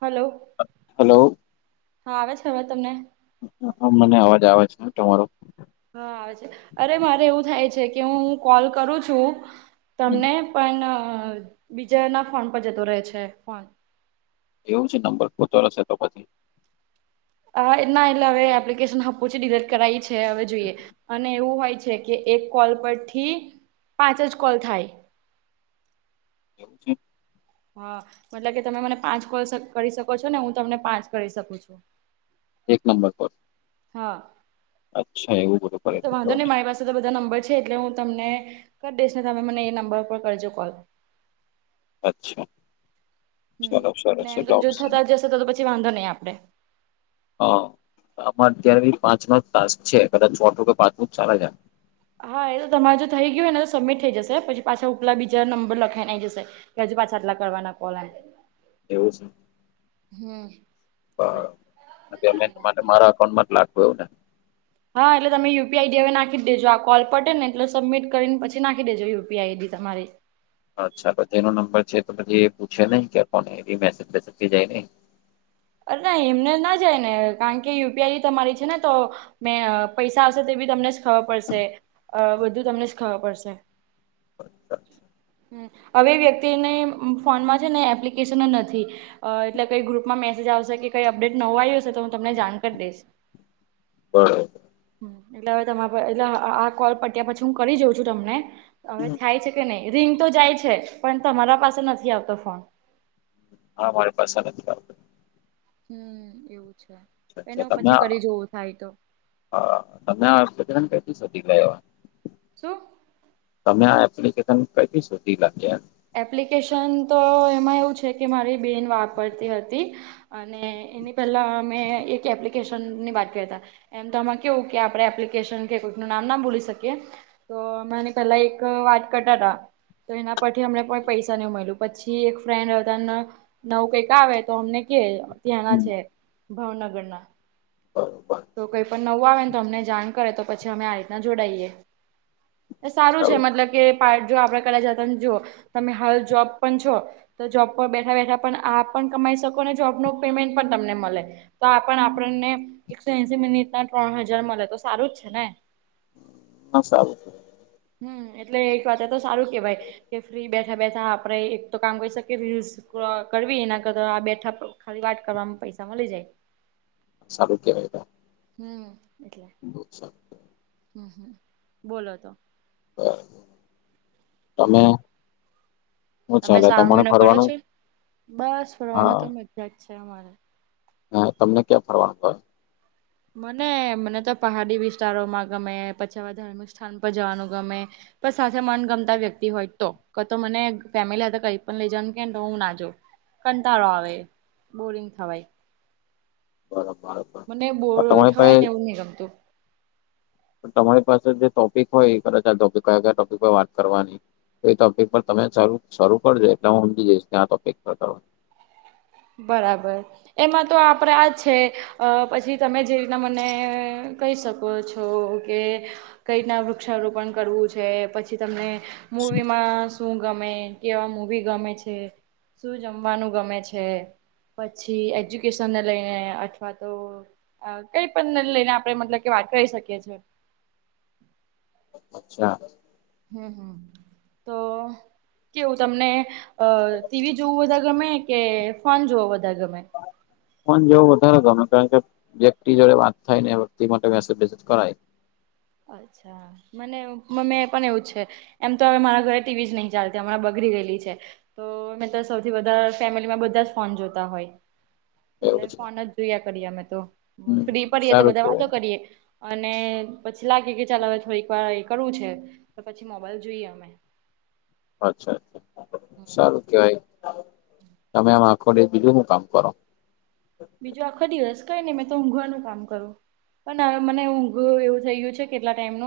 Hello hello હા આવે અવાજ તમને? મને અવાજ આવે છે તમારો. હા અરે મારે એવું થાય છે કે હું કોલ કરું છું. હમ તમને પણ બીજા ના ફોન પર જતો રહે છે ફોન એવું છે નંબર પોતો હશે તો પછી એ ના એટલે હવે એપ્લિકેશન હ પછી ડિલીટ કરાવી છે હવે જોઈએ અને એવું હોય છે કે એક કોલ પર થી પાંચ જ કોલ થાય. એમું છે. હા મતલબ કે તમે મને પાંચ કોલ કરી શકો છો ને હું તમને પાંચ કરી શકું છુ. એક નંબર પર હા અચ્છા એવું બધું કરે એતો છે. જો વાંધો ને. નહી મારી પાસે તો બધા નંબર છે એટલે હું તમને કરી દઈશ ને તમે મને એ નંબર ઉપર કરજો કોલ અચ્છા હ ચલો સરસ એટલે ને જો ઓપ્શન થતા જશે તો તો પછી વાંધો નહીિ આપડે હા આમાં અત્યારે પાંચ નો તક છે, કદા છો ટું કે પાંચમું સારા જ હા એ તો તમારે જો થઈ ગયું હો ને તો સબમિટ થઈ જશે પછી પાછા ઉપલા બીજા નંબર લખાઈનેઈ જશે કે હજુ પાછા આટલા કરવાના કોલમ એવું છે. હમ્મ તો માટે મારા અકાઉન્ટમાં જ લાગવું એવું ને હા એટલે તમે યુપીઆઈ હવે નાખી દેજો આ કોલ પટે ને એટલે સબમિટ કરીને પછી નાખીેજો યુપીઆઈડી તમારી અચ્છા પછી એનો નંબર છે તો પછી એ પૂછે નહીિ કે કોને એ મેસેજકી જાય નહી અરે ના એમને ના જાય ને કારણ કે યુપીઆઈ તમારી છેને, તો મે પૈસા આવશે તે બી તમને જ ખબર પડશે અ બધુ તમને જ ખબર પડશે અચ્છા અચ્છા હ હવે વ્યક્તિને ફોનમાં છે ને એપ્લિકેશન નથી. અ એટલે કઈ ગ્રુપમાં મેસેજ આવશે કે કઈ અપડેટ નવો આવી હશે તો હું તમને જાણ કરી દઈશ બરાબ હ એટલે હવે તમા એટલે આ કોલ પત્યા પછી હું કરી જાઉં છુ, તમને હવે હમ. થાય છે. કે નહી રિંગ તો જાય છે, પણ તમારા પાસે નથી આવતો ફોન હા મારી પાસે નથી આવત હમ એવું છે. અ્ એને અચ્છા હું પછી તમેને કરી જોવું થાય તો હા તમને પ્ર દીક એવા છુ. તમે આ એપ્લિકેશન કથી શોધી લાગીમ એપ્લિકેશન તો એમાં એવું છે કે મારી બેન વાપરતી હતી. અને એની પહેલાં મેં એક એપ્લિકેશનની વાત કરતા એમ તો આમાં કેવું કે આપડે એપ્લિકેશન કે કોઈક ન નામ ના ભૂલી શકીએ તો મેને પેલા એક વાત કટા હતા તો એના પ થી અમને કોઈ પૈસા નહી, મળ્યું પછી એક ફ્રેન્ડ હતાને નવું કઈક આવે તો અમને કે ત્યાંના છે, ભાવનગર ના હ બ તો કઈ પણ નવું આવે ને તો અમને જાણ કરે તો પછી અમે આ રીતના જોડાઈએ સારું છે મતલબ કે પાર્ટ જો આપડ કર જતાને જોુઓ તમે હાલ જોબ પણ છો. તો જોબ પર બેઠા બેઠા પણ આપ પણ કમાઈ શકો જોબનું પેમેન્ટ પણ તમને મળે તોણ આપણને એકસો એસી મિનિટ ના ત્રણ હજાર મળે તો સારું જ છેને. હ સાલ હમ એટલે એક વાત તો સારું કેવાય કે ફ્રી બેઠા બેઠા આપડે એક તો કામ કરીહી શકીએ રીલ્સ કરવી એના કરતા આ બેઠા ખરી વાટ કરવાવામાં પૈસા મળી જાય. સારું કેવાયટ હમ એટલે બ સર હમ હમ બોલો તો તમે હમ હું તમે ચાલે સારો તમારે મહિનો કરો ફરવાનું છો બસ ફરવાનું હા તો મજા જ છે અમારે હા તમને ક્યાં ફરવાનું હો મને મને તો પહાડી વિસ્તારોમાં ગમે પછીવા ધાર્મિક સ્થાન પર જવાનું ગમે પણ સાથે મનગમતા વ્યક્તિ હોય તો ક તો મને ફેમિલી સાથે કઈ પણ લઈ જ ને કે હું ના જો ક તારો આવે બોરિંગ થવાય બરાબ મને બોળ થવાય ને એવું નહિ ગમતું તમારી પાસે જે ટોપિક હોય એ કદાચ આ કયા કયા ટોપિક હોય વાત કરવાની તો એ ટોપિક પર તમે શરૂ કરજો એટલે હું સમજી જઈશ ત્યાં ટોપિકતા બરાબર એમાં તો આપડે આ છે પછી તમે જે રીના મને કહી શકો કો છો કે કઈ રીતના વૃક્ષારોપણ કરવું છે પછી તમને મવી માં શું ગમે કેવા મવી ગમે છે શું જમવાનું ગમે છે છે પછી એજ્યુકેશન ને લઈને અથવા તો કઈ પણ લઈને આપડે મતલબ કે વાત કરી શકીએ છીએ અચ્છા હમ હમ તો કેવું તમને અ ટીવી જોવું બધા ગમે કે ફોન જોવો બધા ગમે ફ જેવો વધારે ગમે કારણ કે વ્યક્તિ જોડે વાત થાય ને વ્યક્તિ માટે મેસેજસેજ કરાય અચ્છા મનેમે પણ એવું છે એમ તો હવે મારા ઘરે ટીવી જ નહી ચાલતી હમણાં બગડી ગયેલી છે તો મે તો સૌથી વધા ફેમિલીમાં બધા જ ફોન જોતા હોય એટલે એવું છે ફોન જ જોયા કરીએ અમે તો હમ, ફ્રી પરય તો સારું બધા કેવાય વાતો કરીએ અને પછી લાગે કે ચાલ હવે થોડીક વાર એ કરવું છે તો પછી મોબાઈલ જોઈએ અમે અચ્છા અચછા સારું કેવાય તમે આમ આખોડે બીજું ન કામ કરો બીજો આખો દિવસ કઈ ને મેં તો ઊંઘવાનું કામ કરું પણવે મને ઊંઘું એવું થઈ ગયું છે કેટલા ટાઈમ ન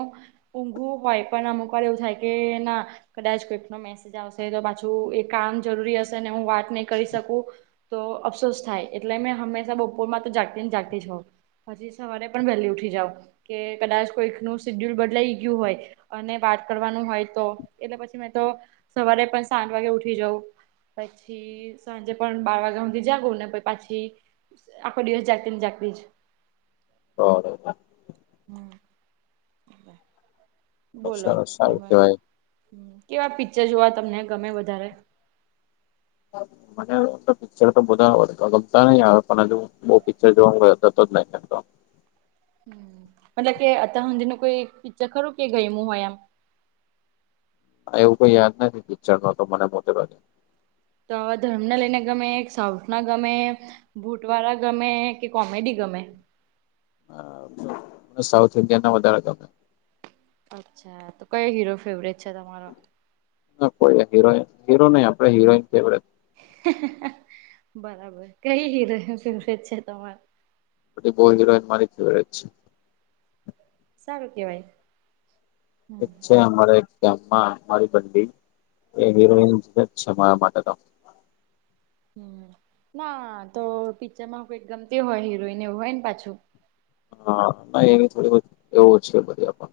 ઊંઘું હોય પણ અમુક વાર એવું થાય કે ના કદાચ કોઈક ન મે મેજ આવશે તો પાછું એ કામ જરૂરી હશે ને હું વાત નહી કરી શકું તો અફસોસ થાય એટલે મેં હંમેશા બપોર માં તો જાગતી ને જાગતી જ હોવ પછી સવારે પણ વહેલી ઉઠી જાાવ કે કદાચ કોઈક ન સીડ્યુલ બદલા ગયું હોય અને વાત કરવાનું હોય તો એટલે પછી મે તો સવારે પણ સાત વાગે ઉઠી જઉું પછી સાંજે પણ બાર વાગ્યા સુધી જાગું ને પી પછી આખો દિવસ જાગતી ને જાગતી જ ઓ હમ બ સર સારું કેવાય કેવા પિક્ચર જોવા તમને ગમે વધારે [inaudible] પિક્ચર તો બધા આવડ ગમતા નહી આવે પણ હજુ બહુ પિક્ચર જોવા જ નહી કરતો મતલબ કે અત હજી ન કોઈ કી્ચર ખરું કે ગયમું હોય એમ એવું કોઈ યાદ નથી પિક્ચર નો તો મને મોટે ભાગે તો આવા ધર્મને લઈને ગમે સાઉથ ના ગમે બૂટવાળા ગમે કે કોમેડી ગમે સાઉથ ઇન્ડિયા ના વધારે ગમે અચ્છા તો કયો હીરો ફેવરેટ છે તમારો ના કોઈ હીરોઈન, હીરો નહી આપડે હીરોઈન ફેવરે બરાબર, કઈ હીરોઇન ફેવરેટ છે? તમાર બધી બો હિરોઈન મારી ફેવરે છે. સારું કેવાય. હમ એક છે, અમારે ગામમાં અમારી બંડી એ હરોઈનજ છે મારા માટે તો. હમ્મ, ના, તો પિક્ચરમાં કોઈ ગમતી હોય હિરોઈન, એવું હોય ને પાછું. હા, નહી એની થોડીધ એ ઓછી બધે પણ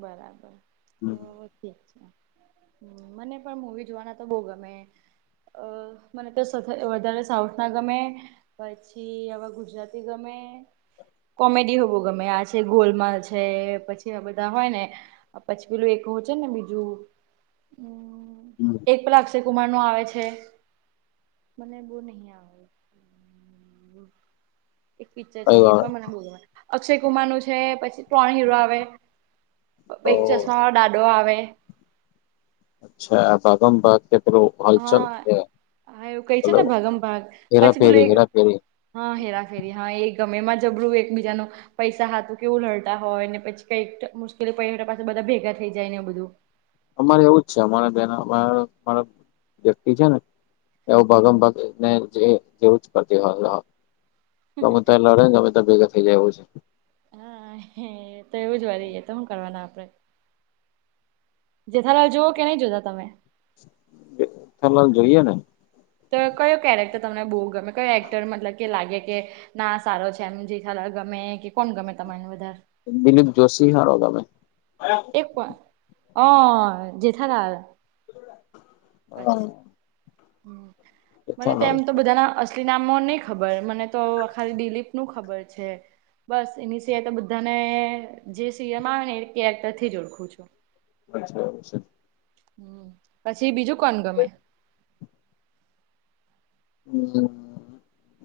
બરાબર, તો આપણ ઠીક છે. હમ્મ, મને પણ મુવી જોવાના તો બહું ગમે. અ, મને તો સથ વધારે સાઉથ ના ગમે. પછી, હવે ગુજરાતી ગમે. કોમેડીહો બઉ ગમે, આ છે ગોલમાંલ છે, પછી આ રા હોય ને, પછી પેલું એક હો છે ને બીજું, હમ્મ, હમ એક પેલા અક્ષય કુમાર નું આવે છે, મને બહુ નહિ આવ એક પિક્ચર છે, કઈ એ વાર પણ મને બોઉ ગમે, અક્ષય કુમાર નું છે, પછી ત્રણ હીરો આવે. અ ઓ પ ચશ્માવાળો દાડો આવે. છયા, ભાગમ ભાગ કે પેલું, હાલચલ હા મ હા એવું કઈ છે પેલો, ને ભાગમ ભાગ હેરા પછી પેલું ફેરી, એક હેરા ફેરી. હા હેરા ફેરી, હા એ ગમે, એમાં જબરું એકબીજાનું પૈસા હાથું કેવું લડતા હોય, ને પછી કઈકતો મુશ્કેલી પઇડી તો પાછું બધા ભેગા થઈ જાય ને એ બધું. અમારે એવું જ છે, અમારે બેનરા મારુ વ્યક્તિ છે ને. એવું ભગમ ભગને જે જેવું જ કરતી હોય, ગમે તા લડે, ને ગમે તા ભેગા થઇ જાય એવું છે. હા, એ તો એવું જ વળી, એ તો હું કરવાના આપડે? જેઠા લાલ જોઓ કે નહી જોતા તમે? જે ઠાં લાલ જોઈએને. તો કયો કેરેક્ટર તમને બહુ ગમે? કયો એક્ટર મતલબ કે લાગે કે ના સારો છે, એમ જેઠા લાલ ગમે કે કોણ ગમે તમાને વધારે? દિલીપ જોશી હારો ગમે. એક પણ, અ જેઠા લાલ. આ મને તો એમ તો બધાના અસ નામો નહી ખબર, મને તો ખાલી દિલીપ નું ખબર છે. બસ એની સિવાય તો બધાને, જે સિરમમાં આવે ને એવીતે એક્ટર થીજ ઓળખું છું. અચ્છા આવું છે. હમ્મ, પછી બીજું કોણ ગમે? બીજું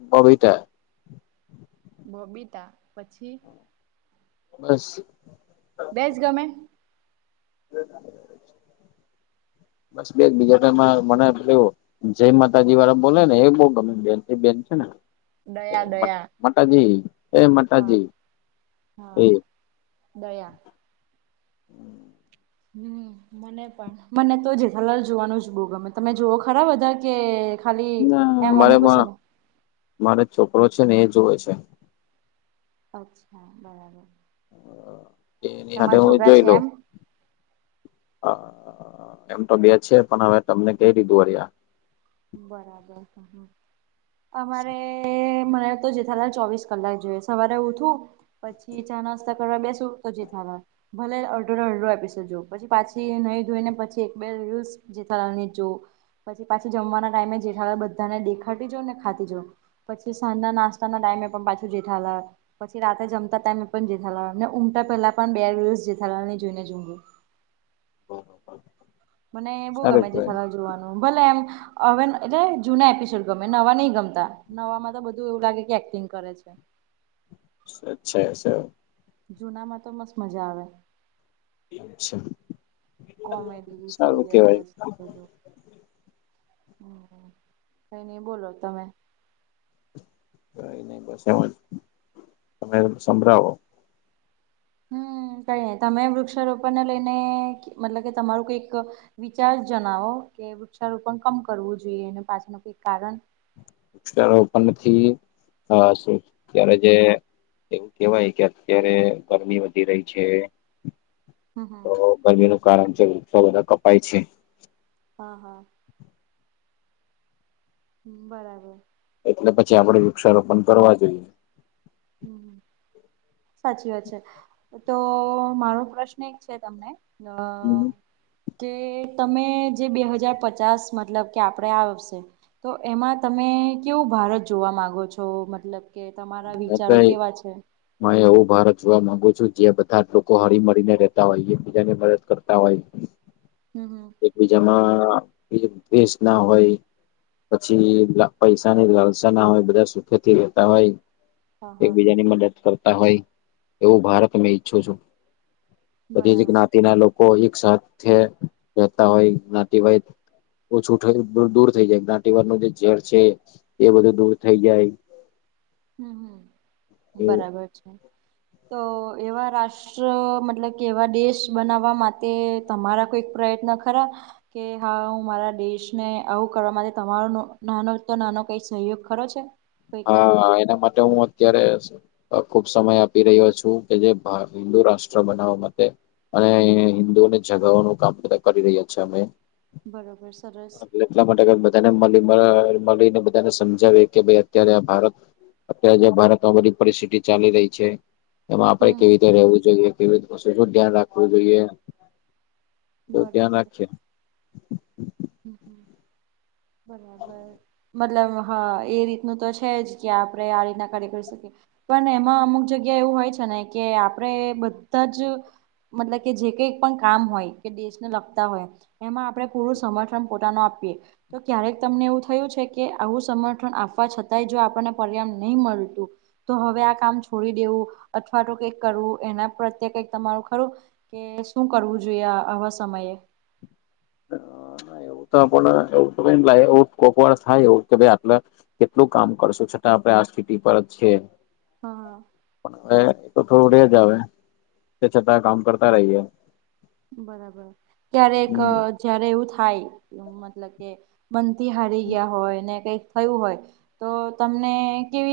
બબીતા બબીતા, પછી? બસ બેસ ગમે બસ બેજ, બીજા ટાઈમાં મને પેલુ જય માતાજી વાળા બોલે ને, એ બહુ ગમે બેન ટુ બેન છે ને. એ દયા દયા મટાજી, એ હા. મટાજી એ હા દયા હમ્મ હમ્મ, મને પણ, મને તો જેઠાં લાલ જોવાનું જ બહુ ગમે, તમે જોઓ ખરા બધા કે? ખાલી આમ અમુક સ મારો એક છોકરો છે ને, એ જુવે છે. અચ્છા બરાબર. અ એ એની હાથે તમારા હુંએ છોકરા જોઈ છે લઉ. એમ? એમ તો બે છે પણ હવે તમને કઈ રીધું અરિયા બરાબર અમારે મને તો જથાલાાલ ચોવીસ કલાક જોઈએ સવારે ઉઠું પછી ચા નાસ્તા કરવા બેસું તો જથાલા ભલે અડડરો અડડો આપી શજો પછી પાછી નહીં ધોઈને પછી એક બે જેઠાલા ને જો પછી પાછી જમવાના ટાઈમે જેઠાલા બધાને દેખાતી જો ને ખાતી જ પછી સાંધા નાસ્તા ના ટાઈમે પણ પાછું જેઠાલા પછી રાતે જમતા ટાઈમે એ પણ જેથાલા ઉઊમટતા પહેલા પણ બે દિવસ જેથાલાલ જોઈને ઊઘું મને બહુ ગમે સારું છે કેવાય સલાહ જોવાનું ભલે એમ- - હવે એટલે જૂના એપિસોડ ગમે નવા નહ ગમતા. નવાવામાં તો બધું એવું લાગે કે એક્ટિંગ કરે છે. અચ્છા સર. જુના માં તો મસ્ત મજા આવે. છે. કોમેડી સારું કેવાય સિરિયસ બધું. કઈ નઈ બોલો તમે? કઈ નહી બસ એમ જ તમે સંભળાવો. હમ કઈ ન તમે વૃક્ષારોપણને લઈને મતલબ કે તમારું કઈક- - વિચાર જણાવો કે વૃક્ષારોપણ કમ કરવું જોઈએ એ પાછનું કોઈ કારણ- - રોપણ નથી શું ત્યારે જે- - એવું કેહેવાય કે અત્યારે ગરમી વધી રહી છે. હમ હમ તો ગરમી નું કારણ છે વૃક્ષો બધા કપાય છે. હા હા. હ બરાબર. એટલે પછી આપડે વૃક્ષારોપણ કરવા જોઈએ. હમ [inaudible] સાચી વાત છે તો મારો પ્રશ્ન એક છે તમને મે અ- - કે તમે જે બે હજાર પચાસ મતલબ કે આપણે આવશે. તો એમાં તમે કેવું ભારત જોવા મામાંગો છો મતલબ? કે તમારા વિચારો કેવા છે? હ એવું ભારત જોવા માંગુ છું જે બધા જ લોકો હળ મળીને રહેેતા હોય એકબીજા ને મદદ કરતા હોય. હમ હમ. એકબીજામાં દસ ના હોય. પછી પૈસા ની લાલસા ના હોય બધા સુખેથી રહેેતા હોય. હા હા એકબીજાની મદદ કરતા હોય એવું ભારત મેં ઈચ્છું છું. બધી જ બરાબર જ્ઞાતિના લોકો એક સાથે રહેતા હોય જ્ઞાતિવાય- - ઓછું દૂર થઈ જાય જ્ઞાતિવારનું જે રોજ છે. એ બધું દૂર થઈ જાય. હમ હમ એવું બરાબર છે તો એવા રા- - રાષ્ટ્ર મતલબ કે એવા દેશ બનાવવા માટે તમારા કોઈક પ્રયત્ન ખરા? કે હા હું મારા દેશને આવું કરવા માટે તમારો નાનો તો નાનો કંઈક સહયોગ ખરો છે? કઈક હા એના માટે હું અત્યારે- - ખુબ સમય આપી રહ્યો છું કે જે હિન્દુ રાષ્ટ્ર બનાવવા માટે- - અને હિન્દુઓને જગાવવાનું કામ બધા કરી રહ્યા છેીએ અમે- - બરોબર સરસ. એટલા માટે બધાને મળી મળીને બધાને સમજાવી કે ભ- - અત્યારે ભારત અત્યારે જં ભારતમાં બધી પરિસ્થિતિ ચાલી રહી છે. એમાં આપડે હમ કેવી રીતે રવું જોઈએ કેવી રીતે વતુ શ ધ્યાન રાખવું જોઈએ. બહ ધ્યાન બરોબર રાખશે. હમ હમ. બરાબર મતલબ હા એ રીતનું તો છે જ કે આપણે આ રીતના કાર્ય કરી શકીએ. પણ એમાં અમુક જગ્યા એવું હોય છે ને કે આપડે બધા જ મતલબ કે જે કઈ પણ કામ હોય કે દેશને લગતા હોય એમાં આપડે પૂરું સમ થન પોતાનો આપીએ તો ક્યારેક તમને એવું થયું છે કે આવું સમર્થન આપવા છતાંય જો આપણને પરિણામ નહી મળતું તો હવે આ કામ છોડી દેવું અથવા તો કઈક કરવું એના પ્રત્યે કંઈક તમારું ખરું કે શું કરવું જોઈએ આવા સમયે? એવું તો પણ એવું તો લાગે [unintelligible] થાય એવું કે ભાઈ આટલા કેટલું કામ કરશો છતાં આપડે આ સ્થિટી પર જ છે. હા પણ હવે તો થોડુ રેજ અવે તે છતાં, કામ કરતા રહીએ બરાબર ત્યારે એક હમ જયારે એવું થાય મતલબ કે મન થી હારી ગયા હોય, ને કઈ થયું હોય તો તમને કેવી